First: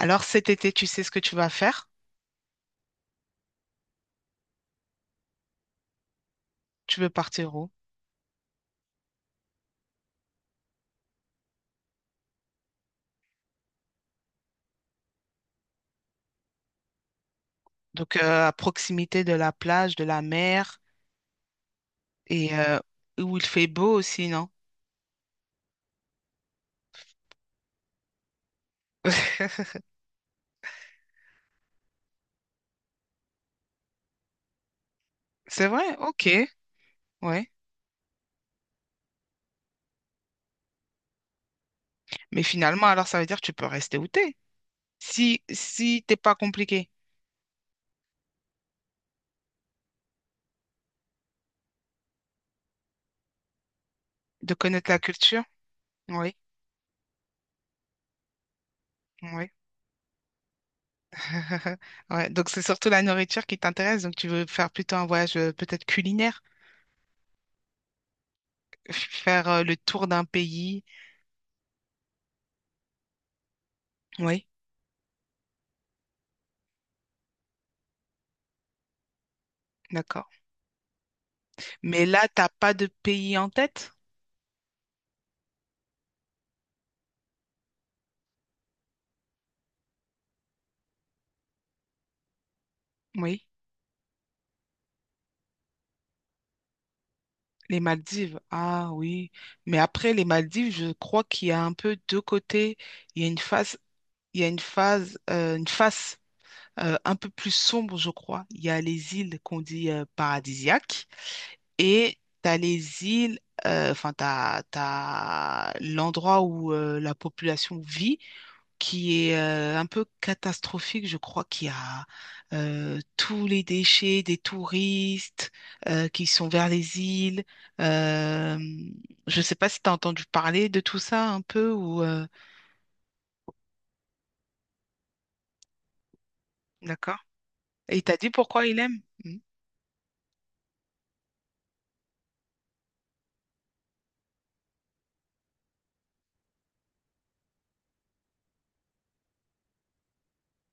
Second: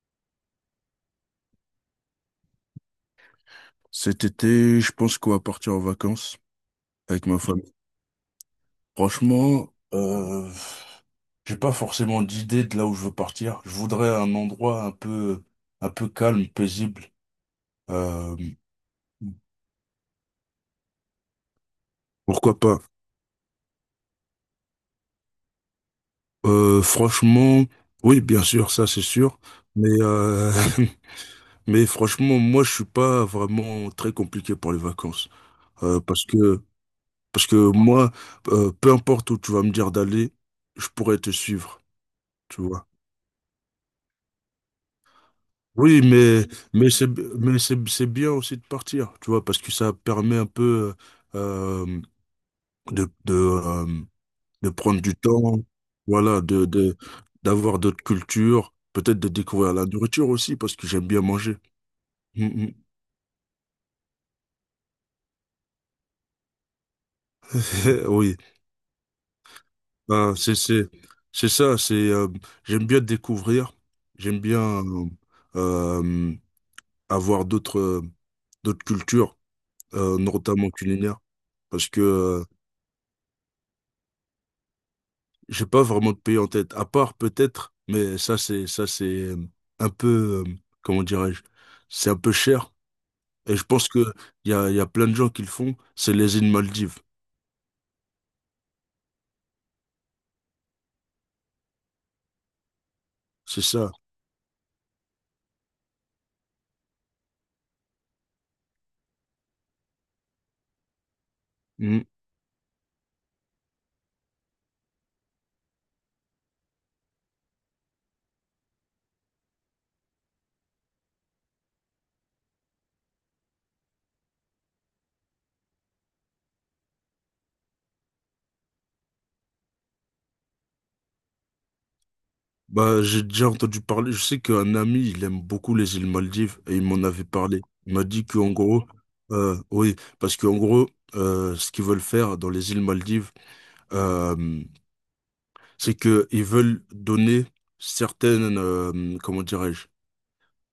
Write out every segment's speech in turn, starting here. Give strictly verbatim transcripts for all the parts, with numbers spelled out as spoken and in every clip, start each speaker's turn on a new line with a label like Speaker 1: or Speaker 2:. Speaker 1: Alors cet été, tu sais ce que tu vas faire?
Speaker 2: Cet été, je pense qu'on va partir en vacances
Speaker 1: Tu veux
Speaker 2: avec ma
Speaker 1: partir où?
Speaker 2: famille. Franchement, euh, j'ai pas forcément d'idée de là où je veux partir. Je voudrais un endroit un peu, un peu calme, paisible.
Speaker 1: Donc
Speaker 2: Euh,
Speaker 1: euh, à proximité de la plage, de la mer et
Speaker 2: pourquoi
Speaker 1: euh,
Speaker 2: pas?
Speaker 1: où il fait beau aussi, non?
Speaker 2: Euh, franchement, oui, bien sûr, ça c'est sûr. Mais euh, mais franchement, moi je suis pas vraiment très compliqué pour les vacances.
Speaker 1: C'est vrai,
Speaker 2: Euh, parce
Speaker 1: ok,
Speaker 2: que parce
Speaker 1: ouais.
Speaker 2: que moi, euh, peu importe où tu vas me dire d'aller, je pourrais te suivre.
Speaker 1: Mais
Speaker 2: Tu
Speaker 1: finalement,
Speaker 2: vois.
Speaker 1: alors ça veut dire que tu peux rester où t'es. Si
Speaker 2: Oui,
Speaker 1: si t'es pas
Speaker 2: mais,
Speaker 1: compliqué
Speaker 2: mais c'est, mais c'est, c'est bien aussi de partir, tu vois, parce que ça permet un peu euh, euh, de, de, euh,
Speaker 1: de
Speaker 2: de
Speaker 1: connaître la
Speaker 2: prendre du
Speaker 1: culture,
Speaker 2: temps,
Speaker 1: oui,
Speaker 2: voilà, de, de, d'avoir d'autres cultures, peut-être de
Speaker 1: oui.
Speaker 2: découvrir la nourriture aussi, parce que j'aime bien manger.
Speaker 1: Ouais, donc c'est
Speaker 2: Mm,
Speaker 1: surtout la nourriture qui t'intéresse. Donc tu veux faire plutôt un voyage euh, peut-être culinaire,
Speaker 2: mm. Oui.
Speaker 1: faire euh, le tour d'un
Speaker 2: Ah, c'est,
Speaker 1: pays.
Speaker 2: c'est, c'est ça, c'est, euh, j'aime bien découvrir, j'aime
Speaker 1: Oui,
Speaker 2: bien euh, euh, avoir d'autres euh, d'autres cultures, euh,
Speaker 1: d'accord.
Speaker 2: notamment culinaires, parce que
Speaker 1: Mais là,
Speaker 2: euh,
Speaker 1: t'as pas de pays en tête?
Speaker 2: j'ai pas vraiment de pays en tête, à part peut-être, mais ça c'est ça c'est euh, un peu euh, comment dirais-je, c'est un peu cher.
Speaker 1: Oui.
Speaker 2: Et je pense que il y a, il y a plein de gens qui le font. C'est les îles Maldives,
Speaker 1: Les Maldives, ah oui. Mais après les Maldives, je crois qu'il y a un peu deux côtés. Il y a une
Speaker 2: c'est
Speaker 1: phase,
Speaker 2: ça.
Speaker 1: il y a une phase, euh, une face euh, un peu plus sombre, je crois. Il y a les îles qu'on dit euh, paradisiaques
Speaker 2: Mm.
Speaker 1: et tu as les îles, euh, enfin, tu as, l'endroit où euh, la population vit qui est euh, un peu catastrophique, je crois qu'il y a euh, tous les déchets des touristes euh, qui sont vers les îles. Euh, je ne sais pas si tu as entendu parler de tout ça un peu ou euh,
Speaker 2: Bah j'ai déjà entendu parler. Je sais qu'un ami il aime beaucoup les îles Maldives et il m'en
Speaker 1: D'accord.
Speaker 2: avait parlé. Il
Speaker 1: Et il
Speaker 2: m'a
Speaker 1: t'a
Speaker 2: dit
Speaker 1: dit
Speaker 2: qu'en
Speaker 1: pourquoi il
Speaker 2: gros,
Speaker 1: aime? Mm.
Speaker 2: euh, oui, parce qu'en gros, euh, ce qu'ils veulent faire dans les îles Maldives, euh, c'est que ils veulent donner certaines, euh, comment dirais-je,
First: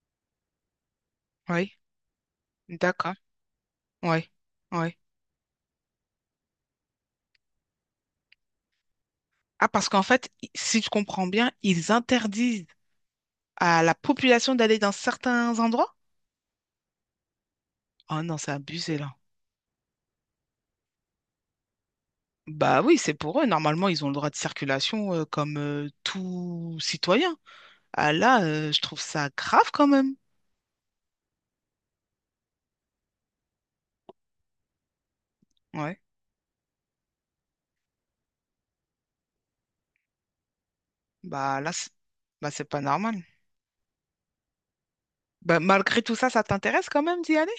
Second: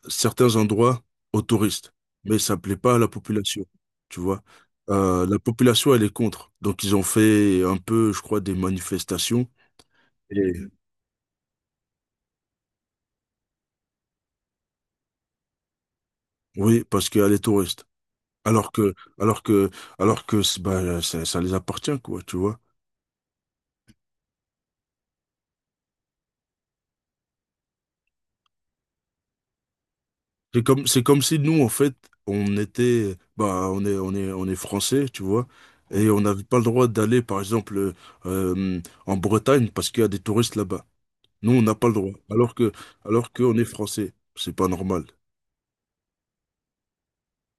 Speaker 2: certains endroits aux
Speaker 1: Oui,
Speaker 2: touristes, mais ça plaît pas à la
Speaker 1: d'accord.
Speaker 2: population, tu
Speaker 1: Oui,
Speaker 2: vois.
Speaker 1: oui.
Speaker 2: Euh, la population, elle est contre. Donc, ils ont fait un peu, je crois, des manifestations.
Speaker 1: Ah, parce qu'en fait, i-
Speaker 2: Et...
Speaker 1: si je comprends bien, ils interdisent à la population d'aller dans certains endroits?
Speaker 2: Oui, parce qu'elle est touriste.
Speaker 1: Oh non, c'est
Speaker 2: Alors que,
Speaker 1: abusé là.
Speaker 2: alors que, alors que, c'est- bah, ça, ça les appartient, quoi, tu vois.
Speaker 1: Bah oui, c'est pour eux. Normalement, ils ont le droit de circulation euh, comme euh, tout citoyen. Ah là, euh, je trouve ça grave quand même.
Speaker 2: C'est comme, c'est comme si nous, en fait, on était, bah, on est, on est, on est français, tu vois.
Speaker 1: Ouais.
Speaker 2: Et on n'avait pas le droit d'aller, par exemple, euh, en Bretagne parce qu'il y a des touristes là-bas. Nous,
Speaker 1: Bah
Speaker 2: on
Speaker 1: là,
Speaker 2: n'a pas
Speaker 1: c'est
Speaker 2: le droit.
Speaker 1: bah,
Speaker 2: Alors
Speaker 1: c'est
Speaker 2: que,
Speaker 1: pas normal.
Speaker 2: alors qu'on est français. C'est pas normal.
Speaker 1: Bah, malgré tout ça, ça t'intéresse quand même d'y aller?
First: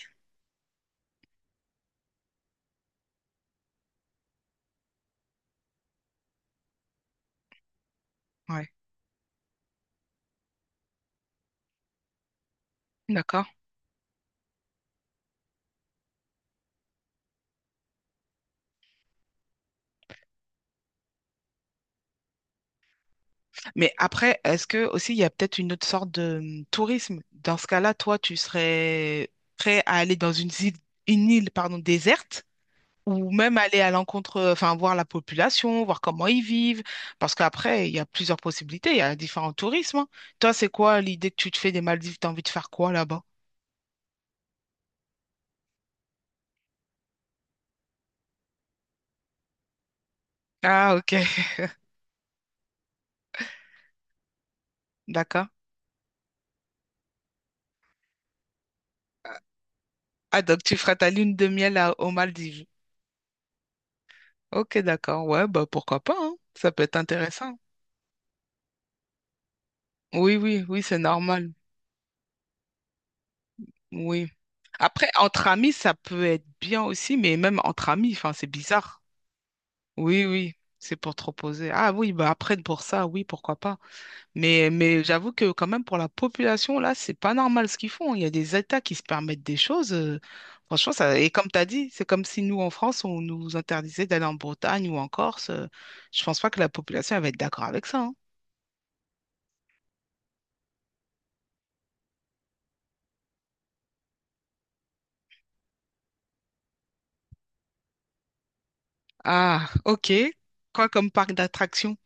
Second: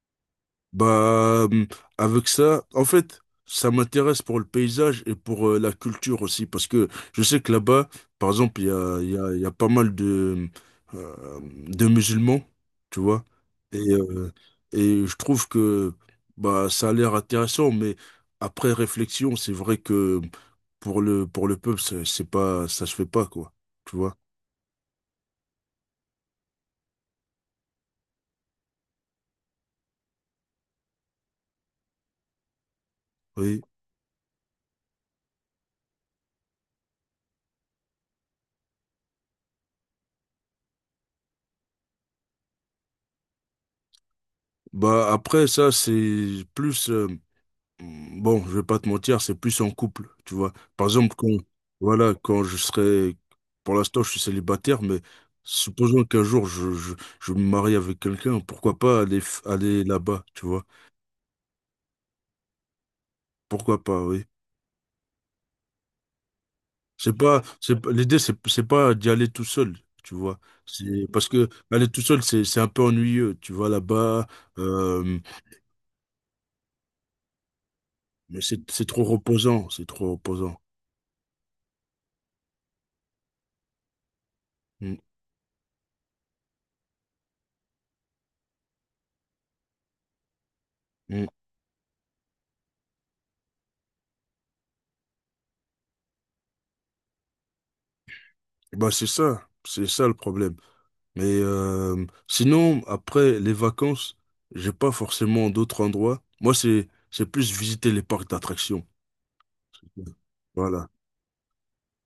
Speaker 2: Bah, hum, avec ça, en fait, ça m'intéresse pour le paysage et pour euh, la culture aussi. Parce que je sais que là-bas, par exemple, il
Speaker 1: Ouais.
Speaker 2: y a, il y a, il y a pas mal de, euh, de musulmans, tu vois.
Speaker 1: D'accord.
Speaker 2: Et, euh, et je trouve que bah, ça a l'air intéressant, mais après réflexion, c'est vrai que pour le, pour le peuple, c'est c'est pas, ça se fait pas, quoi.
Speaker 1: Mais
Speaker 2: Tu vois.
Speaker 1: après, est-ce que aussi il y a peut-être une autre sorte de hum, tourisme? Dans ce cas-là, toi, tu serais prêt à aller dans une île, une île, pardon, déserte ou même
Speaker 2: Oui.
Speaker 1: aller à l'encontre, enfin, voir la population, voir comment ils vivent, parce qu'après, il y a plusieurs possibilités, il y a différents tourismes, hein. Toi, c'est quoi l'idée que tu te fais des Maldives? T'as envie de faire quoi là-bas?
Speaker 2: Bah après, ça c'est plus euh, bon, je vais pas te mentir, c'est plus en couple, tu vois. Par
Speaker 1: Ah, ok,
Speaker 2: exemple, quand, voilà, quand je serai... Pour l'instant, je suis célibataire, mais
Speaker 1: d'accord.
Speaker 2: supposons qu'un jour je, je, je me marie avec quelqu'un, pourquoi pas aller f- aller là-bas,
Speaker 1: Ah,
Speaker 2: tu
Speaker 1: donc
Speaker 2: vois?
Speaker 1: tu feras ta lune de miel à- aux Maldives.
Speaker 2: Pourquoi pas, oui.
Speaker 1: Ok, d'accord. Ouais, bah pourquoi pas, hein. Ça peut être
Speaker 2: c'est pas
Speaker 1: intéressant.
Speaker 2: c'est pas- l'idée c'est c'est pas d'y aller tout seul, tu
Speaker 1: Oui,
Speaker 2: vois.
Speaker 1: oui, oui, c'est
Speaker 2: C'est parce que
Speaker 1: normal.
Speaker 2: aller tout seul, c'est c'est un peu ennuyeux. Tu vas là-bas,
Speaker 1: Oui. Après,
Speaker 2: euh,
Speaker 1: entre amis, ça peut être bien aussi, mais même entre amis, enfin,
Speaker 2: mais
Speaker 1: c'est
Speaker 2: c'est c'est
Speaker 1: bizarre.
Speaker 2: trop reposant, c'est trop
Speaker 1: Oui, oui,
Speaker 2: reposant.
Speaker 1: c'est pour te reposer. Ah oui, bah après, pour ça, oui, pourquoi pas. Mais, mais j'avoue que quand même pour la population, là, c'est pas normal ce qu'ils font. Il y a des États qui se permettent des choses. euh, franchement, ça,
Speaker 2: Mm.
Speaker 1: et comme tu as dit, c'est comme si nous, en France, on nous interdisait d'aller en Bretagne ou en Corse. euh, je pense pas que la population elle va être d'accord avec ça, hein.
Speaker 2: Bah, c'est ça, c'est ça le problème. Mais euh, sinon, après les vacances, j'ai pas forcément d'autres endroits. Moi, c'est c'est plus visiter les parcs d'attractions.
Speaker 1: Ah, ok. Quoi
Speaker 2: Voilà.
Speaker 1: comme parc d'attractions?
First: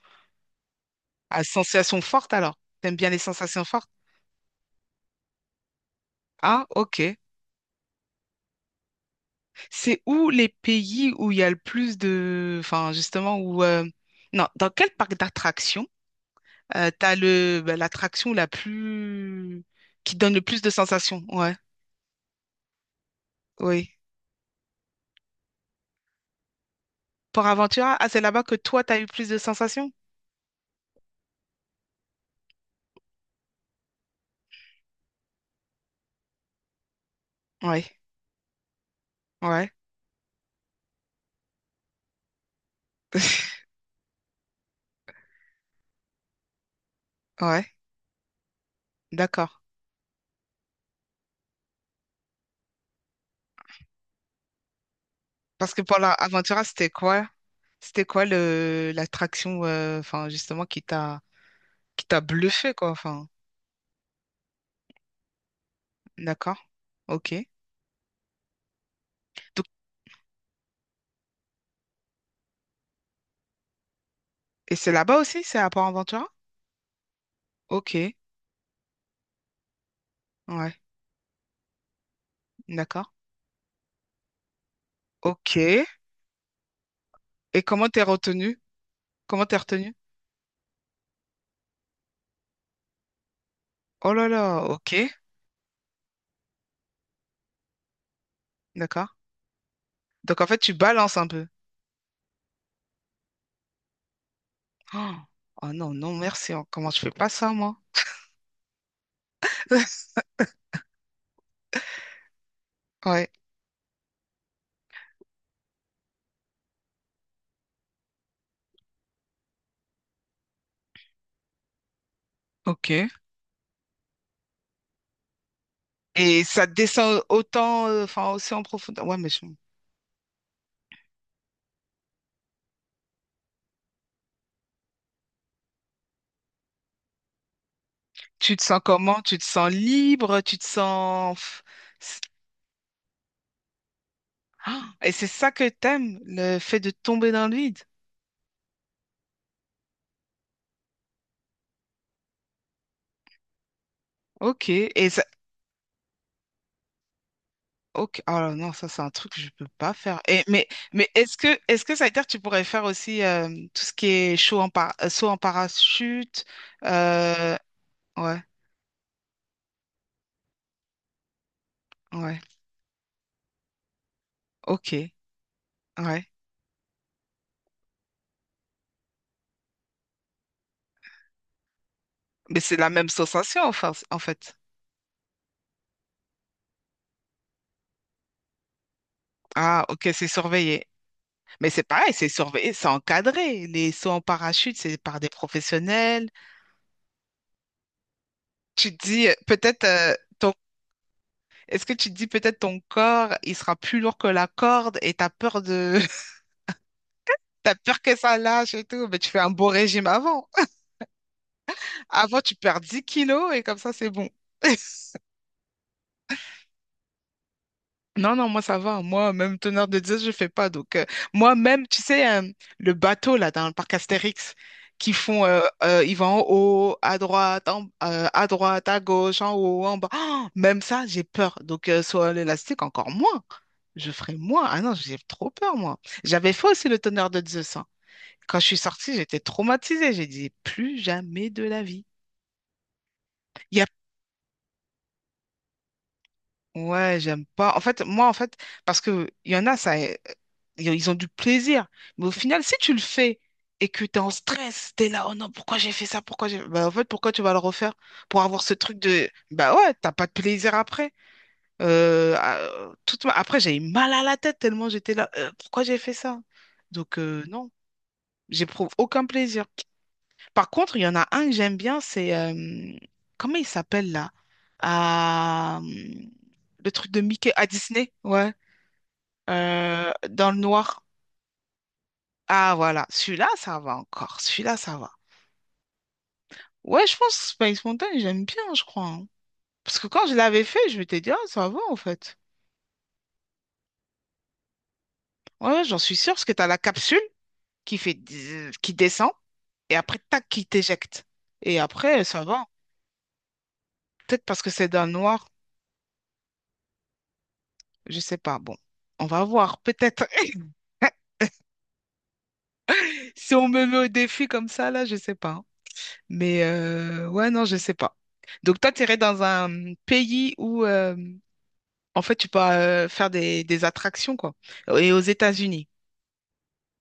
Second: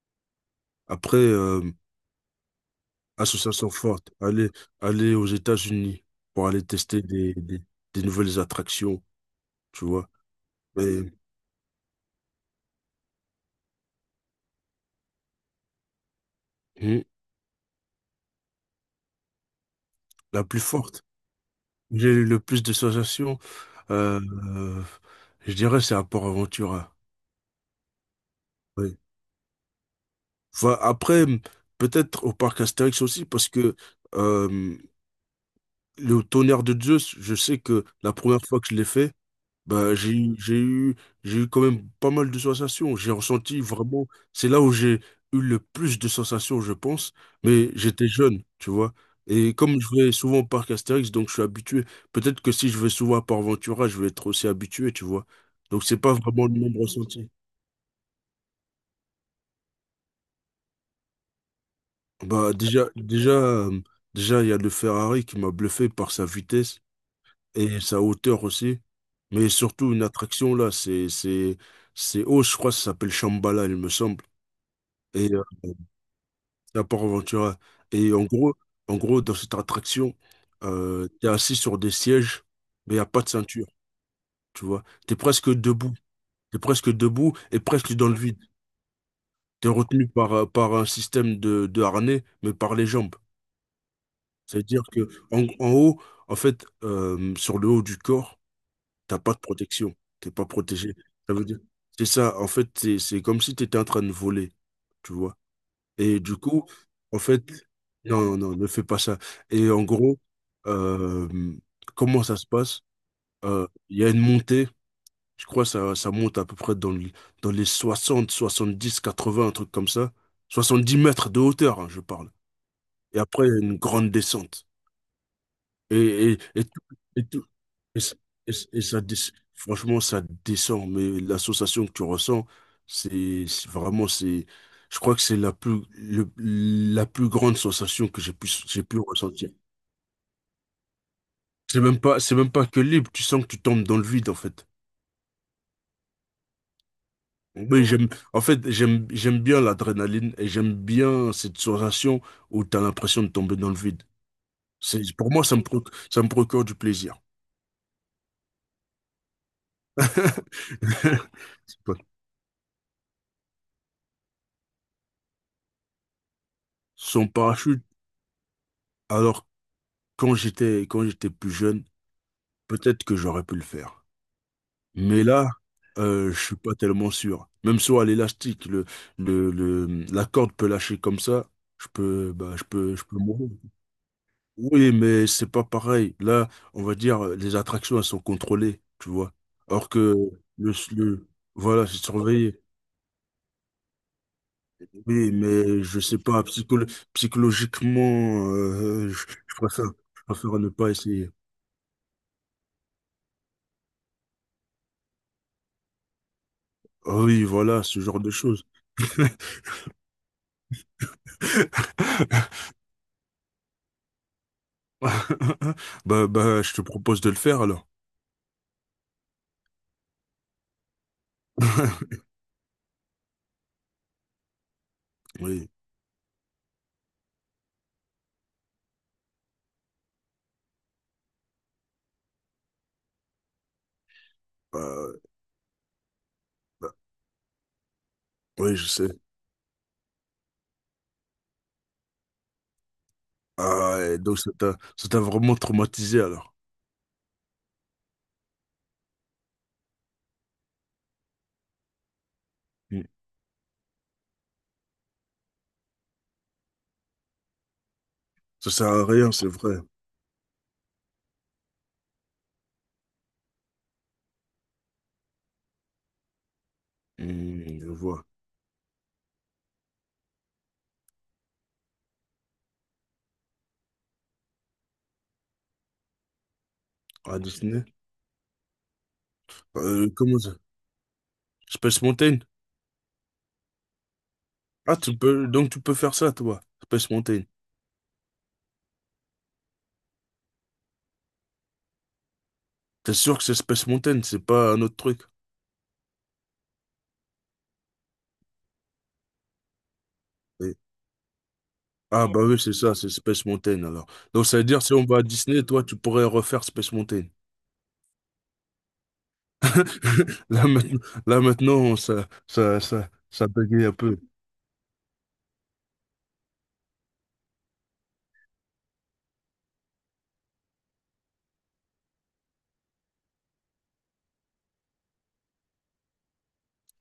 Speaker 2: Après,
Speaker 1: À
Speaker 2: euh,
Speaker 1: sensations fortes alors. T'aimes bien les sensations
Speaker 2: association
Speaker 1: fortes?
Speaker 2: forte, aller aller aux États-Unis pour aller
Speaker 1: Ah,
Speaker 2: tester
Speaker 1: ok.
Speaker 2: des, des, des nouvelles attractions, tu
Speaker 1: C'est
Speaker 2: vois.
Speaker 1: où les
Speaker 2: Mais
Speaker 1: pays où il y a le plus de, enfin, justement, où, euh, non, dans quel parc d'attractions Euh,
Speaker 2: hmm,
Speaker 1: t'as le, bah, l'attraction la plus, qui donne le
Speaker 2: la plus
Speaker 1: plus de
Speaker 2: forte,
Speaker 1: sensations. Ouais,
Speaker 2: j'ai eu le plus de sensations,
Speaker 1: oui.
Speaker 2: euh, euh, je dirais, c'est à Port-Aventura.
Speaker 1: Port Aventura, ah, c'est là-bas que toi, t'as eu plus de sensations?
Speaker 2: Enfin, après, peut-être au parc Astérix aussi, parce que euh, le tonnerre de Zeus, je sais que
Speaker 1: Ouais,
Speaker 2: la première fois que je l'ai fait,
Speaker 1: ouais,
Speaker 2: bah, j'ai, eu- j'ai eu, j'ai eu quand même pas mal de sensations. J'ai ressenti vraiment, c'est là où j'ai eu le plus de sensations, je pense,
Speaker 1: ouais,
Speaker 2: mais j'étais jeune, tu vois.
Speaker 1: d'accord.
Speaker 2: Et comme je vais souvent au parc Astérix, donc je suis habitué. Peut-être que si je vais souvent à Port Ventura, je vais être aussi habitué, tu vois.
Speaker 1: Parce que
Speaker 2: Donc c'est
Speaker 1: Port
Speaker 2: pas vraiment le
Speaker 1: Aventura,
Speaker 2: même
Speaker 1: c'était quoi?
Speaker 2: ressenti.
Speaker 1: C'était quoi le l'attraction, euh, enfin, justement, qui t'a qui t'a
Speaker 2: Bah
Speaker 1: bluffé,
Speaker 2: déjà,
Speaker 1: quoi, enfin,
Speaker 2: déjà, euh, déjà, il y a le Ferrari qui m'a bluffé par sa
Speaker 1: d'accord,
Speaker 2: vitesse
Speaker 1: ok.
Speaker 2: et sa hauteur aussi. Mais
Speaker 1: Donc,
Speaker 2: surtout une attraction là, c'est c'est c'est haut, je crois, que ça s'appelle Shambhala, il me semble.
Speaker 1: et c'est là-bas
Speaker 2: Et
Speaker 1: aussi,
Speaker 2: euh,
Speaker 1: c'est à Port Aventura?
Speaker 2: c'est à Port Ventura.
Speaker 1: Ok,
Speaker 2: Et en gros, en gros, dans cette attraction,
Speaker 1: ouais,
Speaker 2: euh, t'es assis sur des sièges, mais il n'y a
Speaker 1: d'accord.
Speaker 2: pas de ceinture, tu vois. T'es presque
Speaker 1: Ok. Et
Speaker 2: debout. T'es presque debout et
Speaker 1: comment
Speaker 2: presque
Speaker 1: t'es
Speaker 2: dans le vide.
Speaker 1: retenu? Comment t'es
Speaker 2: T'es
Speaker 1: retenu?
Speaker 2: retenu par, euh, par un système de, de harnais, mais par les jambes.
Speaker 1: Oh là là,
Speaker 2: C'est-à-dire
Speaker 1: ok,
Speaker 2: que en, en haut, en fait, euh, sur le haut du corps,
Speaker 1: d'accord.
Speaker 2: t'as pas de protection. T'es
Speaker 1: Donc en
Speaker 2: pas
Speaker 1: fait, tu
Speaker 2: protégé.
Speaker 1: balances un
Speaker 2: Ça veut
Speaker 1: peu.
Speaker 2: dire, c'est ça. En fait, c'est c'est comme si tu étais en train de voler, tu
Speaker 1: Oh,
Speaker 2: vois.
Speaker 1: oh non, non,
Speaker 2: Et du
Speaker 1: merci. Oh,
Speaker 2: coup,
Speaker 1: comment je fais
Speaker 2: en
Speaker 1: pas
Speaker 2: fait,
Speaker 1: ça, moi?
Speaker 2: non, non, non, ne fais pas ça. Et en gros, euh, comment ça se passe?
Speaker 1: Ouais,
Speaker 2: Euh, Il y a une montée. Je crois que ça, ça monte à peu près dans, le- dans les soixante, soixante-dix, quatre-vingts, un truc comme ça. Soixante-dix mètres de hauteur, hein, je parle.
Speaker 1: ok.
Speaker 2: Et après, il y a une grande descente. Et, et,
Speaker 1: Et
Speaker 2: et
Speaker 1: ça
Speaker 2: tout,
Speaker 1: descend
Speaker 2: et tout,
Speaker 1: autant,
Speaker 2: et,
Speaker 1: euh,
Speaker 2: ça-
Speaker 1: enfin
Speaker 2: et
Speaker 1: aussi en
Speaker 2: ça et ça
Speaker 1: profondeur. Ouais,
Speaker 2: dé-
Speaker 1: mais je-
Speaker 2: franchement, ça descend, mais l'association que tu ressens, c'est c'est vraiment, c'est, je crois que c'est la plus, le- la plus grande sensation que j'ai pu,
Speaker 1: tu te sens
Speaker 2: j'ai pu
Speaker 1: comment? Tu te
Speaker 2: ressentir.
Speaker 1: sens libre? Tu te sens, pff,
Speaker 2: C'est même
Speaker 1: c'est-
Speaker 2: pas, c'est même pas que libre, tu sens que tu tombes dans le vide, en fait.
Speaker 1: ah, et c'est ça que t'aimes, le fait de tomber dans le vide.
Speaker 2: Oui, j'aime, en fait, j'aime, j'aime bien l'adrénaline et j'aime bien cette sensation où tu as l'impression de tomber dans le vide.
Speaker 1: Ok.
Speaker 2: C'est,
Speaker 1: Et ça.
Speaker 2: pour moi, ça me, proc- ça me procure du plaisir.
Speaker 1: Ok. Oh non, ça c'est un truc que je peux pas faire. Et, mais mais est-ce que est-ce que ça veut dire que tu pourrais faire aussi euh, tout ce qui est chaud en par- euh, saut en parachute?
Speaker 2: Son
Speaker 1: euh,
Speaker 2: parachute,
Speaker 1: Ouais,
Speaker 2: alors, quand j'étais quand j'étais plus jeune,
Speaker 1: ouais.
Speaker 2: peut-être que j'aurais pu le faire.
Speaker 1: Ok.
Speaker 2: Mais là,
Speaker 1: Ouais.
Speaker 2: euh, je suis pas tellement sûr. Même sur à l'élastique, le, le, le- la corde peut lâcher comme ça. Je peux, bah,
Speaker 1: Mais
Speaker 2: je
Speaker 1: c'est la
Speaker 2: peux, je
Speaker 1: même
Speaker 2: peux mourir.
Speaker 1: sensation, enfin, en fait.
Speaker 2: Oui, mais c'est pas pareil. Là, on va dire, les attractions, elles sont contrôlées, tu vois.
Speaker 1: Ah,
Speaker 2: Alors
Speaker 1: ok,
Speaker 2: que
Speaker 1: c'est
Speaker 2: le,
Speaker 1: surveillé.
Speaker 2: le-
Speaker 1: Mais c'est
Speaker 2: voilà, c'est
Speaker 1: pareil, c'est
Speaker 2: surveillé.
Speaker 1: surveillé, c'est encadré. Les sauts en parachute, c'est par des
Speaker 2: Oui, mais je sais
Speaker 1: professionnels.
Speaker 2: pas, psycholo- psychologiquement,
Speaker 1: Tu te
Speaker 2: euh, je,
Speaker 1: dis, euh,
Speaker 2: je
Speaker 1: peut-être,
Speaker 2: préfère,
Speaker 1: euh,
Speaker 2: je
Speaker 1: ton,
Speaker 2: préfère ne pas essayer.
Speaker 1: est-ce que tu te dis, peut-être ton corps, il sera plus lourd que la corde et t'as peur de,
Speaker 2: Ah oui,
Speaker 1: t'as
Speaker 2: voilà,
Speaker 1: peur
Speaker 2: ce
Speaker 1: que
Speaker 2: genre de
Speaker 1: ça
Speaker 2: choses.
Speaker 1: lâche et tout. Mais tu fais un beau régime avant. Avant, tu perds dix kilos et comme ça, c'est bon.
Speaker 2: Bah, bah, je te propose de le faire alors.
Speaker 1: Non, non, moi ça va. Moi, même teneur de dix, je fais pas. Donc, euh, moi-même, tu sais, euh, le bateau là dans le parc Astérix, qui font, euh,
Speaker 2: Oui,
Speaker 1: euh, ils vont en haut, à droite, en- euh, à droite, à gauche, en haut, en bas. Ah, même ça, j'ai peur. Donc, euh, sur l'élastique, encore moins. Je ferai moins. Ah non, j'ai
Speaker 2: bah,
Speaker 1: trop peur, moi. J'avais fait aussi
Speaker 2: bah,
Speaker 1: le teneur de Zeus, hein. Quand je
Speaker 2: oui,
Speaker 1: suis
Speaker 2: je sais.
Speaker 1: sortie, j'étais traumatisée. J'ai dit, plus jamais de la vie.
Speaker 2: Ah, et donc ça t'a, ça t'a vraiment traumatisé alors.
Speaker 1: Ouais, j'aime pas. En fait, moi, en fait, parce que il y en a, ça, euh, ils ont du plaisir. Mais au final, si tu le
Speaker 2: Mm.
Speaker 1: fais et que tu es en stress, tu es là, oh non, pourquoi j'ai fait ça? Pourquoi j'ai. Bah, en fait, pourquoi tu vas le refaire? Pour avoir
Speaker 2: Ça
Speaker 1: ce
Speaker 2: sert
Speaker 1: truc
Speaker 2: à
Speaker 1: de.
Speaker 2: rien, c'est
Speaker 1: Bah
Speaker 2: vrai.
Speaker 1: ouais, t'as pas de plaisir après. Euh, ah, euh, toute ma- après, j'ai eu mal à la tête tellement j'étais là, euh, pourquoi j'ai fait ça? Donc, euh, non,
Speaker 2: Mm, je vois.
Speaker 1: j'éprouve aucun plaisir. Par contre, il y en a un que j'aime bien, c'est, euh, comment il s'appelle là? Ah, hum, le truc de
Speaker 2: Ah,
Speaker 1: Mickey à
Speaker 2: Disney?
Speaker 1: Disney, ouais.
Speaker 2: Euh,
Speaker 1: Euh,
Speaker 2: comment
Speaker 1: dans
Speaker 2: ça?
Speaker 1: le noir.
Speaker 2: Space Mountain?
Speaker 1: Ah voilà, celui-là, ça va encore. Celui-là,
Speaker 2: Ah,
Speaker 1: ça va.
Speaker 2: tu peux, donc tu peux faire ça, toi.
Speaker 1: Ouais,
Speaker 2: Space
Speaker 1: je pense
Speaker 2: Mountain.
Speaker 1: que Space Mountain, j'aime bien, je crois, hein. Parce que quand je l'avais fait, je m'étais dit, ah, ça va en fait.
Speaker 2: T'es sûr que c'est Space Mountain, c'est pas un autre truc?
Speaker 1: Ouais, ouais, j'en suis sûre, parce que t'as la capsule qui fait, dzz qui descend, et après, tac, qui
Speaker 2: Oui.
Speaker 1: t'éjecte. Et après,
Speaker 2: Ah, bah
Speaker 1: ça
Speaker 2: oui,
Speaker 1: va.
Speaker 2: c'est ça, c'est Space Mountain alors. Donc
Speaker 1: Peut-être
Speaker 2: ça
Speaker 1: parce
Speaker 2: veut
Speaker 1: que
Speaker 2: dire
Speaker 1: c'est
Speaker 2: si
Speaker 1: dans
Speaker 2: on
Speaker 1: le
Speaker 2: va à
Speaker 1: noir,
Speaker 2: Disney, toi, tu pourrais refaire Space Mountain.
Speaker 1: je sais pas. Bon, on va voir, peut-être.
Speaker 2: Là maintenant, là maintenant ça, ça, ça, ça
Speaker 1: Si on
Speaker 2: bagaye
Speaker 1: me
Speaker 2: un
Speaker 1: met au
Speaker 2: peu.
Speaker 1: défi comme ça, là, je sais pas. Mais euh, ouais, non, je sais pas. Donc toi, tu irais dans un pays où, euh, en fait, tu peux euh, faire des, des attractions, quoi. Et aux États-Unis.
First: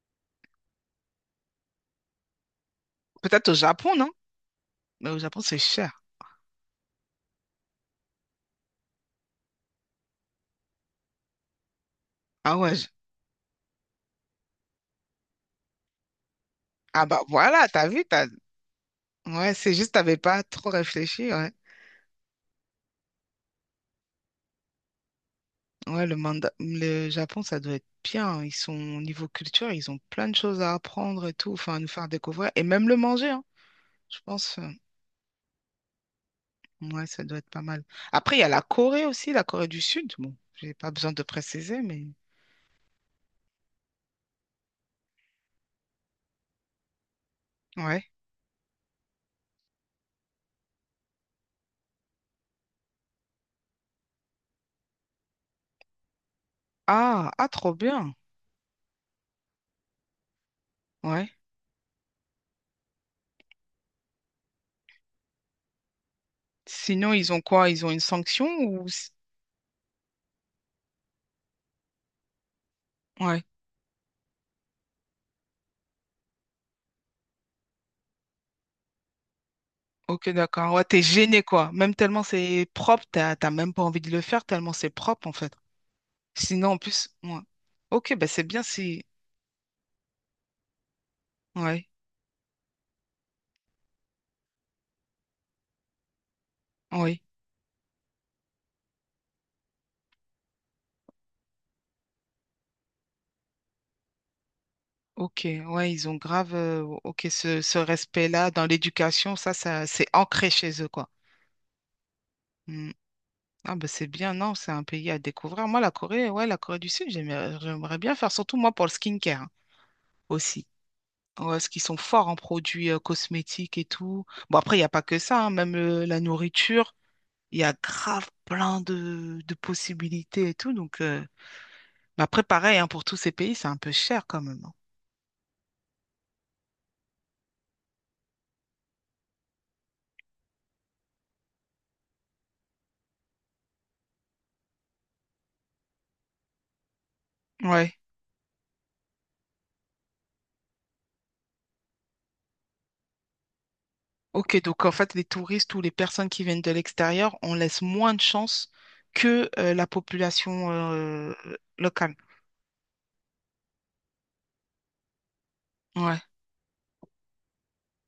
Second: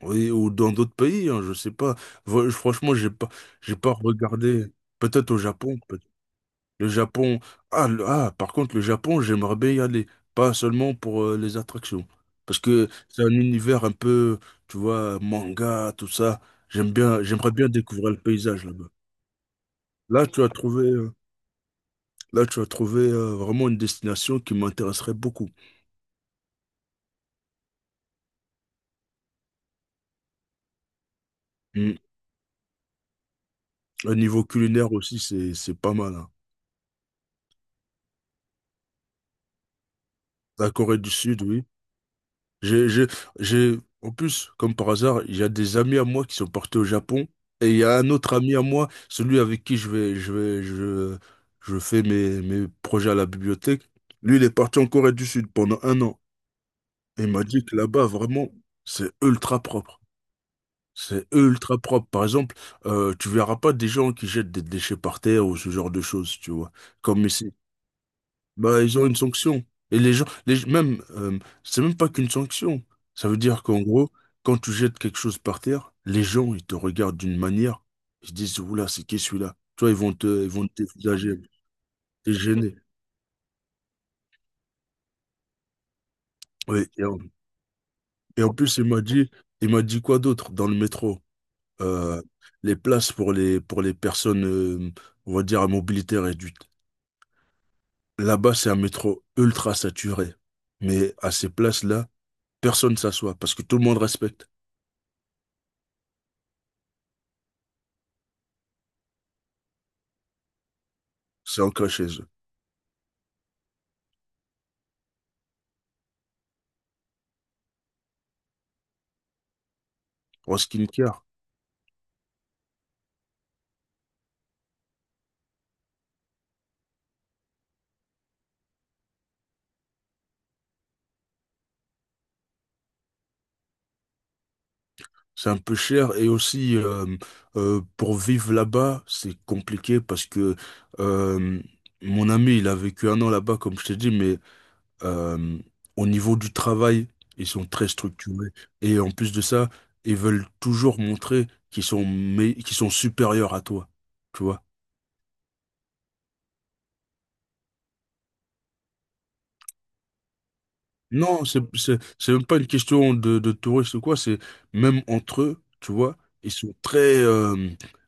Speaker 2: Oui, ou dans d'autres pays, hein, je sais pas. Vo- franchement, j'ai pas,
Speaker 1: Peut-être au
Speaker 2: j'ai pas
Speaker 1: Japon, non?
Speaker 2: regardé.
Speaker 1: Mais au
Speaker 2: Peut-être au
Speaker 1: Japon, c'est
Speaker 2: Japon. Peut-
Speaker 1: cher.
Speaker 2: le Japon. Ah, le- ah, par contre, le Japon, j'aimerais bien y aller. Pas seulement pour euh, les attractions.
Speaker 1: Ah
Speaker 2: Parce
Speaker 1: ouais. je-
Speaker 2: que c'est un univers un peu, tu vois, manga, tout ça. J'aime
Speaker 1: Ah bah
Speaker 2: bien, j'aimerais
Speaker 1: voilà,
Speaker 2: bien
Speaker 1: t'as vu,
Speaker 2: découvrir le
Speaker 1: t'as.
Speaker 2: paysage là-bas.
Speaker 1: Ouais, c'est juste, t'avais
Speaker 2: Là,
Speaker 1: pas
Speaker 2: tu as
Speaker 1: trop
Speaker 2: trouvé, euh,
Speaker 1: réfléchi, ouais.
Speaker 2: là, tu as trouvé euh, vraiment une destination qui m'intéresserait beaucoup.
Speaker 1: Ouais, le manda... le Japon, ça doit être bien. Ils sont, au niveau culture, ils ont plein de choses à apprendre et tout, enfin, à nous
Speaker 2: Mm.
Speaker 1: faire découvrir. Et même le manger, hein,
Speaker 2: Au
Speaker 1: je
Speaker 2: niveau
Speaker 1: pense. euh,
Speaker 2: culinaire aussi, c'est, c'est pas mal, hein.
Speaker 1: Ouais, ça doit être pas mal. Après, il y a la Corée aussi, la Corée du Sud. Bon,
Speaker 2: La
Speaker 1: j'ai pas
Speaker 2: Corée du
Speaker 1: besoin de
Speaker 2: Sud, oui.
Speaker 1: préciser, mais
Speaker 2: J'ai, j'ai, j'ai, en plus, comme par hasard, il y a des amis à moi qui sont partis au Japon. Et il y a
Speaker 1: ouais.
Speaker 2: un autre ami à moi, celui avec qui je vais, je vais, je, je fais mes, mes projets à la bibliothèque. Lui, il est parti en Corée du Sud pendant un an. Et il
Speaker 1: Ah,
Speaker 2: m'a
Speaker 1: ah,
Speaker 2: dit
Speaker 1: trop
Speaker 2: que là-bas,
Speaker 1: bien.
Speaker 2: vraiment, c'est ultra propre. C'est
Speaker 1: Ouais.
Speaker 2: ultra propre. Par exemple, euh, tu verras pas des gens qui jettent des déchets par terre ou ce genre de choses, tu vois.
Speaker 1: Sinon,
Speaker 2: Comme
Speaker 1: ils ont
Speaker 2: ici.
Speaker 1: quoi? Ils ont une sanction
Speaker 2: Bah,
Speaker 1: ou
Speaker 2: ils ont
Speaker 1: s-
Speaker 2: une sanction. Et les gens, les, même, euh, c'est même pas qu'une sanction. Ça veut
Speaker 1: ouais.
Speaker 2: dire qu'en gros, quand tu jettes quelque chose par terre, les gens, ils te regardent d'une manière, ils se disent, oula, c'est qui celui-là? Tu vois, ils vont
Speaker 1: Ok,
Speaker 2: te, ils vont
Speaker 1: d'accord. Ouais, t'es
Speaker 2: t'effusager,
Speaker 1: gêné, quoi. Même tellement
Speaker 2: t'es
Speaker 1: c'est
Speaker 2: gêné.
Speaker 1: propre, t'as t'as même pas envie de le faire, tellement c'est propre, en fait. Sinon, en
Speaker 2: Oui, et
Speaker 1: plus,
Speaker 2: en,
Speaker 1: ouais. Ok, bah c'est
Speaker 2: et en
Speaker 1: bien
Speaker 2: plus, il m'a
Speaker 1: si.
Speaker 2: dit, il m'a dit quoi d'autre dans le métro?
Speaker 1: Ouais,
Speaker 2: Euh, les places pour les, pour les personnes, euh, on va dire, à mobilité réduite.
Speaker 1: oui.
Speaker 2: Là-bas, c'est un métro ultra saturé. Mais à ces places-là, personne ne s'assoit parce que tout le monde respecte.
Speaker 1: Ok, ouais, ils ont grave. euh, ok, ce, ce respect-là dans l'éducation, ça, ça, c'est ancré chez eux, quoi.
Speaker 2: C'est ancré chez eux.
Speaker 1: Hmm. Ah bah c'est bien, non, c'est un pays à découvrir. Moi, la Corée, ouais, la Corée du Sud, j'aimerais j'aimerais bien faire, surtout moi pour le skincare hein,
Speaker 2: En
Speaker 1: aussi.
Speaker 2: skincare,
Speaker 1: Ouais, parce qu'ils sont forts en produits euh, cosmétiques et tout. Bon, après, il n'y a pas que ça, hein, même euh, la nourriture, il y a grave plein de, de possibilités et tout. Donc, euh, mais après, pareil, hein, pour tous ces pays, c'est un peu cher quand même, hein.
Speaker 2: c'est un peu cher et aussi euh, euh, pour vivre là-bas, c'est compliqué parce que euh, mon ami, il a vécu un an là-bas, comme je t'ai dit, mais euh, au niveau du travail, ils sont très
Speaker 1: Ouais.
Speaker 2: structurés et en plus de ça, ils veulent toujours montrer qu'ils sont, mé- qu'ils sont supérieurs à toi. Tu
Speaker 1: Ok,
Speaker 2: vois.
Speaker 1: donc en fait, les touristes ou les personnes qui viennent de l'extérieur, on laisse moins de chance que euh, la population euh,
Speaker 2: Non, c'est, c'est,
Speaker 1: locale.
Speaker 2: c'est même pas une question de, de touristes ou quoi, c'est même entre eux, tu vois,
Speaker 1: Ouais.
Speaker 2: ils sont très, euh,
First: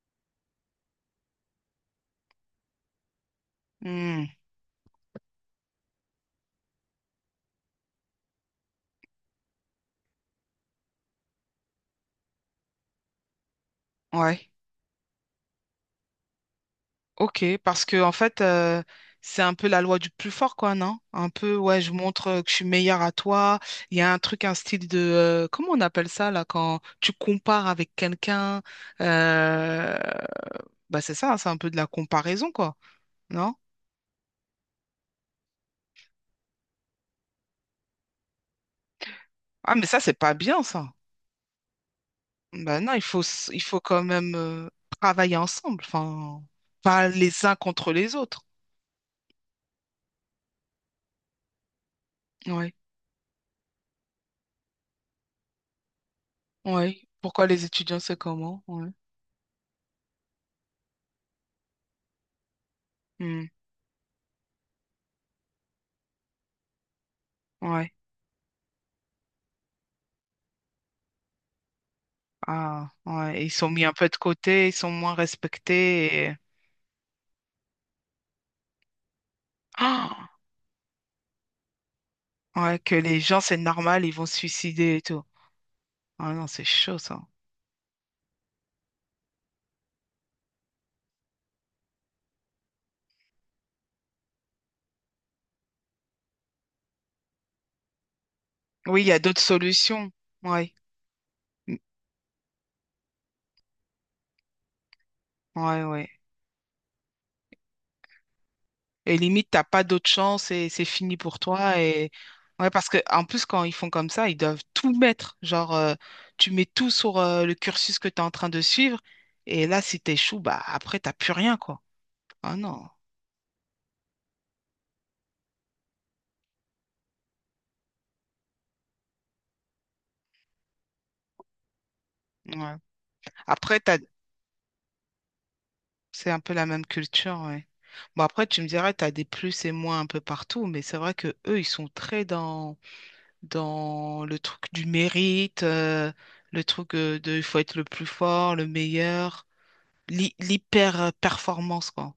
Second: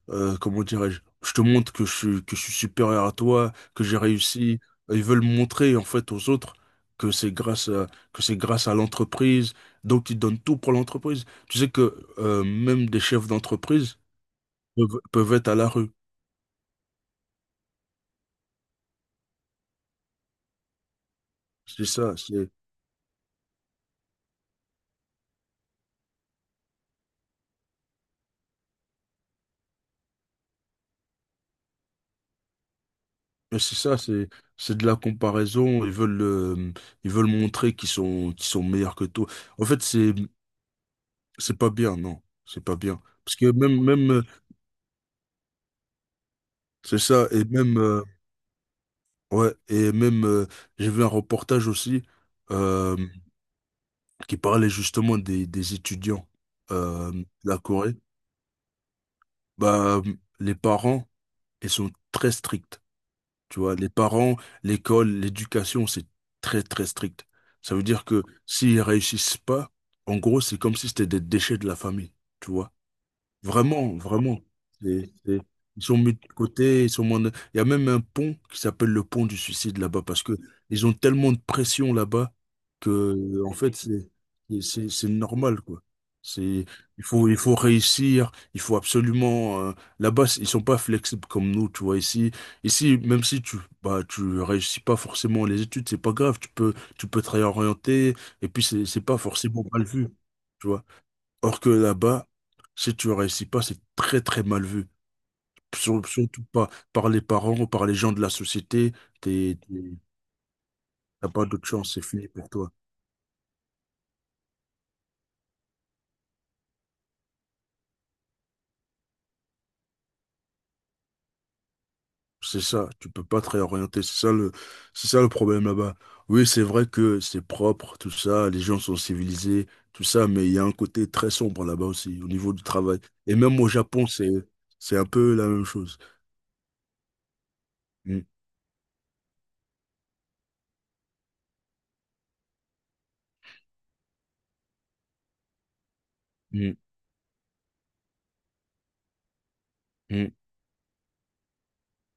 Speaker 2: euh, comment dirais-je, je te montre que je, suis- que je suis supérieur à toi, que j'ai
Speaker 1: Hmm.
Speaker 2: réussi. Ils veulent montrer, en fait, aux autres que c'est grâce à, que c'est grâce à l'entreprise, donc ils donnent tout pour l'entreprise. Tu sais que, euh, même des chefs d'entreprise
Speaker 1: Ouais.
Speaker 2: peuvent, peuvent être à la rue.
Speaker 1: Ok, parce que en fait, euh, c'est un peu la loi du plus fort, quoi, non? Un peu, ouais,
Speaker 2: C'est
Speaker 1: je
Speaker 2: ça.
Speaker 1: montre euh, que je suis meilleure à toi. Il y a un truc, un style de, euh, comment on appelle ça, là, quand tu compares avec quelqu'un, euh, bah c'est ça, hein, c'est un peu de la comparaison, quoi, non?
Speaker 2: Mais c'est ça, c'est c'est de la comparaison. Ils veulent euh, ils veulent montrer qu'ils sont qu'ils sont meilleurs que toi. En
Speaker 1: Ah,
Speaker 2: fait,
Speaker 1: mais ça, c'est
Speaker 2: c'est
Speaker 1: pas bien, ça.
Speaker 2: c'est pas bien, non, c'est pas
Speaker 1: Bah non, il
Speaker 2: bien.
Speaker 1: faut,
Speaker 2: Parce
Speaker 1: s-
Speaker 2: que
Speaker 1: il faut
Speaker 2: même
Speaker 1: quand
Speaker 2: même euh,
Speaker 1: même euh, travailler ensemble, enfin,
Speaker 2: c'est
Speaker 1: pas
Speaker 2: ça et
Speaker 1: les uns
Speaker 2: même
Speaker 1: contre
Speaker 2: euh,
Speaker 1: les autres.
Speaker 2: ouais et même euh, j'ai vu un reportage aussi
Speaker 1: Ouais,
Speaker 2: euh, qui parlait justement des des étudiants
Speaker 1: ouais.
Speaker 2: euh,
Speaker 1: Pourquoi
Speaker 2: de la
Speaker 1: les
Speaker 2: Corée.
Speaker 1: étudiants, c'est comment? Ouais.
Speaker 2: Bah les parents ils sont très stricts.
Speaker 1: Hmm,
Speaker 2: Tu vois, les parents, l'école, l'éducation, c'est très, très strict. Ça veut
Speaker 1: ouais.
Speaker 2: dire que s'ils réussissent pas, en gros, c'est comme si c'était des déchets de la famille. Tu vois.
Speaker 1: Ah, ouais, ils sont mis un
Speaker 2: Vraiment,
Speaker 1: peu de
Speaker 2: vraiment.
Speaker 1: côté, ils sont
Speaker 2: C'est-
Speaker 1: moins
Speaker 2: c'est- Ils sont mis
Speaker 1: respectés.
Speaker 2: de
Speaker 1: et-
Speaker 2: côté, ils sont moins de- Il y a même un pont qui s'appelle le pont du suicide là-bas parce que
Speaker 1: Ah,
Speaker 2: ils ont tellement de pression là-bas
Speaker 1: ouais, que les gens,
Speaker 2: que, en
Speaker 1: c'est
Speaker 2: fait,
Speaker 1: normal,
Speaker 2: c'est
Speaker 1: ils vont se
Speaker 2: c'est-
Speaker 1: suicider et
Speaker 2: c'est
Speaker 1: tout.
Speaker 2: normal, quoi.
Speaker 1: Ah non, c'est
Speaker 2: C'est,
Speaker 1: chaud
Speaker 2: il
Speaker 1: ça.
Speaker 2: faut, il faut réussir, il faut absolument. euh, Là-bas, ils sont pas flexibles comme nous, tu vois. Ici, ici, même si tu, bah, tu réussis pas forcément les études, c'est pas grave. Tu peux, tu peux te réorienter et puis c'est
Speaker 1: Oui,
Speaker 2: c'est
Speaker 1: il y a
Speaker 2: pas
Speaker 1: d'autres
Speaker 2: forcément mal vu,
Speaker 1: solutions.
Speaker 2: tu
Speaker 1: Ouais,
Speaker 2: vois. Or que
Speaker 1: mm,
Speaker 2: là-bas, si tu ne réussis pas, c'est très très mal vu.
Speaker 1: ouais,
Speaker 2: Sur-
Speaker 1: ouais.
Speaker 2: Surtout pas par les parents ou par les gens de la société.
Speaker 1: Et limite,
Speaker 2: T'es,
Speaker 1: t'as pas
Speaker 2: t'es-
Speaker 1: d'autre chance et c'est fini
Speaker 2: T'as
Speaker 1: pour
Speaker 2: pas d'autre
Speaker 1: toi.
Speaker 2: chance, c'est
Speaker 1: Et
Speaker 2: fini pour
Speaker 1: ouais,
Speaker 2: toi.
Speaker 1: parce que en plus, quand ils font comme ça, ils doivent tout mettre. Genre, euh, tu mets tout sur euh, le cursus que tu es en train de suivre. Et là, si t'échoues, bah après, t'as plus rien, quoi. Ah
Speaker 2: C'est
Speaker 1: non.
Speaker 2: ça, tu peux pas te réorienter. C'est ça le, c'est ça le problème là-bas. Oui, c'est vrai que c'est propre, tout ça, les gens sont civilisés, tout ça, mais il y a un côté très sombre là-bas aussi, au niveau du
Speaker 1: Ouais.
Speaker 2: travail. Et même au
Speaker 1: Après, tu
Speaker 2: Japon, c'est, c'est un peu la même chose.
Speaker 1: c'est un peu la même culture, ouais.
Speaker 2: Mm,
Speaker 1: Bon, après, tu me diras, tu as des plus et moins un peu partout, mais c'est vrai que eux, ils sont très dans, dans le truc du mérite, euh, le
Speaker 2: mm,
Speaker 1: truc euh, de il faut être le plus fort, le meilleur,
Speaker 2: mm,
Speaker 1: l'hy- l'hyper-performance, quoi.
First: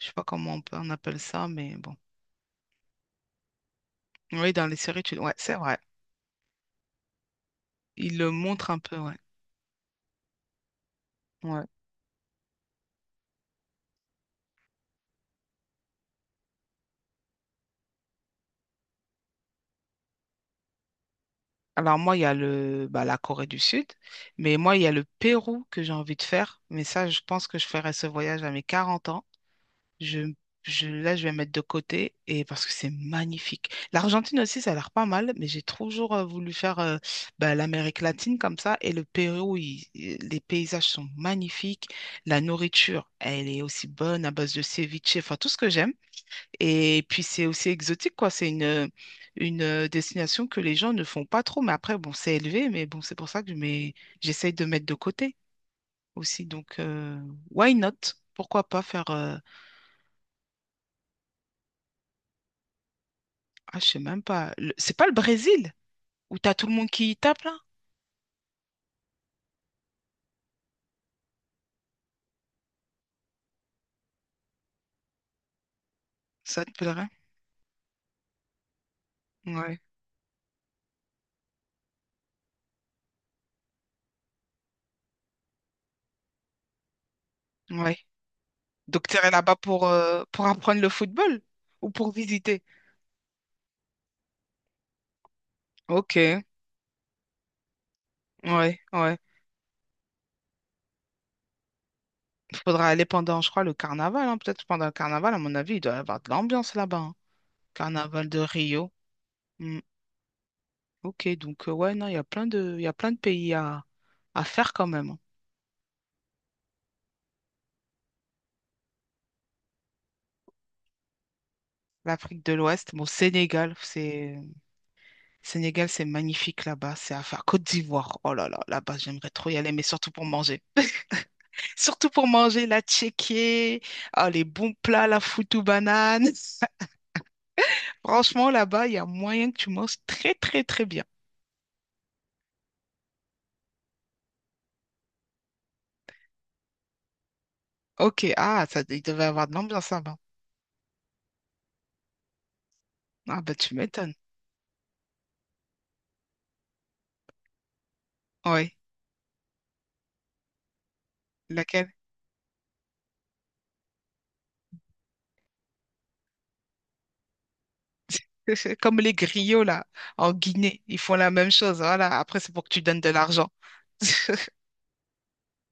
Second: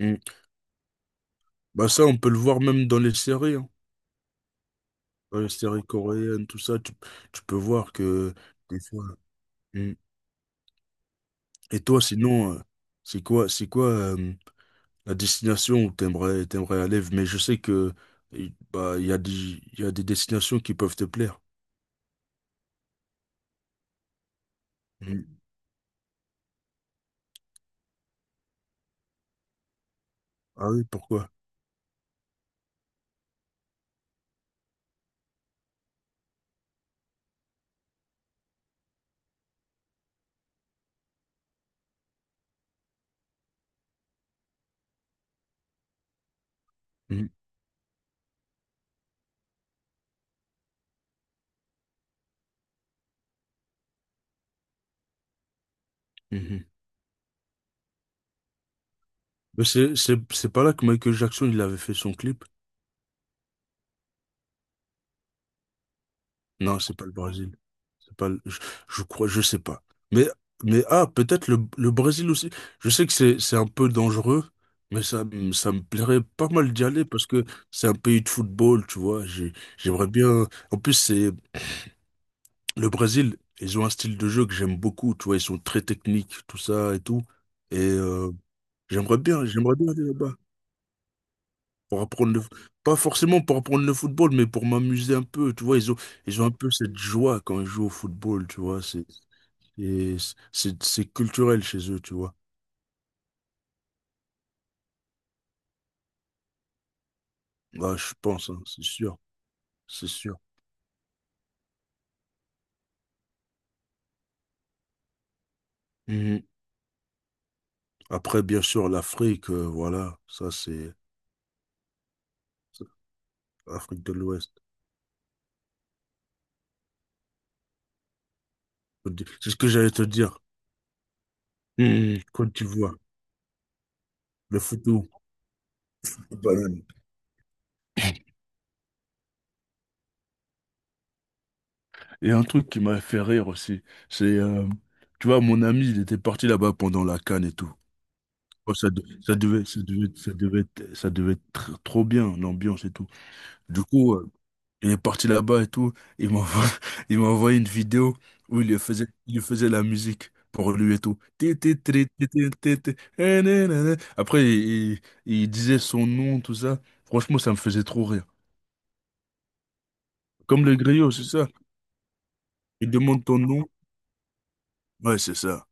Speaker 1: Je sais
Speaker 2: mm.
Speaker 1: pas comment on, peut- on appelle ça, mais
Speaker 2: Bah
Speaker 1: bon.
Speaker 2: ça, on peut le voir même dans les séries, hein.
Speaker 1: Oui, dans les séries, tu, ouais,
Speaker 2: Dans les
Speaker 1: c'est vrai.
Speaker 2: séries coréennes, tout ça, tu, tu peux voir
Speaker 1: Ils le
Speaker 2: que
Speaker 1: montrent un
Speaker 2: des
Speaker 1: peu,
Speaker 2: fois.
Speaker 1: ouais.
Speaker 2: Mm.
Speaker 1: Ouais.
Speaker 2: Et toi, sinon, euh, c'est quoi, c'est quoi euh, la destination où t'aimerais, t'aimerais aller? Mais je sais que il bah, il y a des, il y a des destinations qui peuvent te plaire.
Speaker 1: Alors moi, il y a le, bah, la Corée du Sud, mais moi, il y a le
Speaker 2: Mm.
Speaker 1: Pérou que j'ai envie de faire, mais ça, je pense que je ferai ce voyage à mes quarante ans. Je,
Speaker 2: Ah oui,
Speaker 1: je, là, je
Speaker 2: pourquoi?
Speaker 1: vais mettre de côté et parce que c'est magnifique. L'Argentine aussi, ça a l'air pas mal, mais j'ai toujours euh, voulu faire euh, bah, l'Amérique latine comme ça. Et le Pérou, il- il- les paysages sont magnifiques. La nourriture, elle est aussi bonne à base de ceviche, enfin tout ce que j'aime. Et puis
Speaker 2: Mm.
Speaker 1: c'est aussi exotique, quoi. C'est une, une euh, destination que les gens ne font pas trop. Mais après, bon, c'est élevé, mais bon, c'est pour ça que je mets- j'essaye de mettre de côté aussi.
Speaker 2: Mhm.
Speaker 1: Donc, euh, why not? Pourquoi pas faire euh,
Speaker 2: Mais c'est, c'est, c'est pas là que Michael Jackson il avait fait son clip?
Speaker 1: ah, je sais même pas. Le- C'est pas le Brésil où t'as tout le
Speaker 2: Non,
Speaker 1: monde
Speaker 2: c'est pas
Speaker 1: qui
Speaker 2: le
Speaker 1: y tape
Speaker 2: Brésil.
Speaker 1: là?
Speaker 2: C'est pas, le- je, je crois, je sais pas. Mais, mais ah, peut-être le, le Brésil aussi. Je sais que c'est, c'est un peu dangereux, mais ça, me- ça me plairait pas
Speaker 1: Ça te
Speaker 2: mal d'y aller
Speaker 1: plairait?
Speaker 2: parce que c'est un pays de football, tu vois. J'ai-
Speaker 1: Ouais,
Speaker 2: J'aimerais bien. En plus, c'est le Brésil, ils ont un style de jeu que j'aime beaucoup, tu vois. Ils sont très techniques, tout ça et tout. Et
Speaker 1: ouais.
Speaker 2: euh,
Speaker 1: Donc
Speaker 2: j'aimerais
Speaker 1: t'irais
Speaker 2: bien,
Speaker 1: là-bas
Speaker 2: j'aimerais
Speaker 1: pour,
Speaker 2: bien aller
Speaker 1: euh,
Speaker 2: là-bas
Speaker 1: pour apprendre le football ou
Speaker 2: pour
Speaker 1: pour
Speaker 2: apprendre le,
Speaker 1: visiter?
Speaker 2: pas forcément pour apprendre le football, mais pour m'amuser un peu, tu vois. Ils ont,
Speaker 1: Ok,
Speaker 2: ils
Speaker 1: ouais,
Speaker 2: ont un peu cette joie quand ils jouent au football, tu
Speaker 1: ouais.
Speaker 2: vois. Et c- c'est c'est culturel chez eux, tu vois.
Speaker 1: Il faudra aller pendant, je crois, le carnaval, hein. Peut-être pendant le carnaval, à mon avis, il doit y avoir de l'ambiance là-bas, hein.
Speaker 2: Bah, je
Speaker 1: Carnaval de
Speaker 2: pense, hein, c'est
Speaker 1: Rio.
Speaker 2: sûr,
Speaker 1: Hmm.
Speaker 2: c'est sûr.
Speaker 1: Ok, donc euh, ouais, non, il y a plein de, il y a plein de pays à, à faire quand même, hein.
Speaker 2: Mhm. Après, bien sûr, l'Afrique, euh, voilà, ça c'est
Speaker 1: L'Afrique de
Speaker 2: c'est
Speaker 1: l'Ouest, bon, Sénégal,
Speaker 2: Afrique de
Speaker 1: c'est
Speaker 2: l'Ouest.
Speaker 1: Sénégal, c'est magnifique là-bas, c'est à faire. Côte d'Ivoire, oh là là, là-bas, j'aimerais trop
Speaker 2: C'est
Speaker 1: y
Speaker 2: ce que
Speaker 1: aller, mais
Speaker 2: j'allais te
Speaker 1: surtout pour
Speaker 2: dire.
Speaker 1: manger. Surtout
Speaker 2: Mhm.
Speaker 1: pour
Speaker 2: Côte
Speaker 1: manger, la
Speaker 2: d'Ivoire,
Speaker 1: tchéké, ah, les
Speaker 2: le
Speaker 1: bons plats,
Speaker 2: foutou,
Speaker 1: la foutou banane.
Speaker 2: les bananes.
Speaker 1: Franchement, là-bas, il y a moyen que tu manges très, très, très bien.
Speaker 2: Et un truc qui m'a fait rire aussi, c'est, euh, tu vois, mon ami, il était parti là-bas pendant la CAN et tout.
Speaker 1: Ok, ah,
Speaker 2: Oh,
Speaker 1: ça,
Speaker 2: ça,
Speaker 1: il
Speaker 2: de-
Speaker 1: devait
Speaker 2: ça
Speaker 1: avoir de
Speaker 2: devait, ça
Speaker 1: l'ambiance
Speaker 2: devait,
Speaker 1: là-bas.
Speaker 2: ça devait être- ça devait être tr- trop bien, l'ambiance et tout.
Speaker 1: Ah, bah, tu
Speaker 2: Du coup,
Speaker 1: m'étonnes.
Speaker 2: euh, il est parti là-bas et tout. Il m'envoie, il m'a envoyé une vidéo où il
Speaker 1: Oui,
Speaker 2: lui faisait, il lui faisait la musique pour lui et tout. Ti, ti,
Speaker 1: laquelle?
Speaker 2: tri, ti, ti, ti, ti, eh, na, na, na. Après, il, il- il disait son nom, tout ça. Franchement, ça me faisait trop rire.
Speaker 1: C'est comme les griots, là, en
Speaker 2: Comme le
Speaker 1: Guinée, ils
Speaker 2: griot,
Speaker 1: font
Speaker 2: c'est
Speaker 1: la
Speaker 2: ça.
Speaker 1: même chose. Voilà, après, c'est pour que tu
Speaker 2: Il
Speaker 1: donnes de
Speaker 2: demande ton
Speaker 1: l'argent.
Speaker 2: nom. Ouais, c'est ça.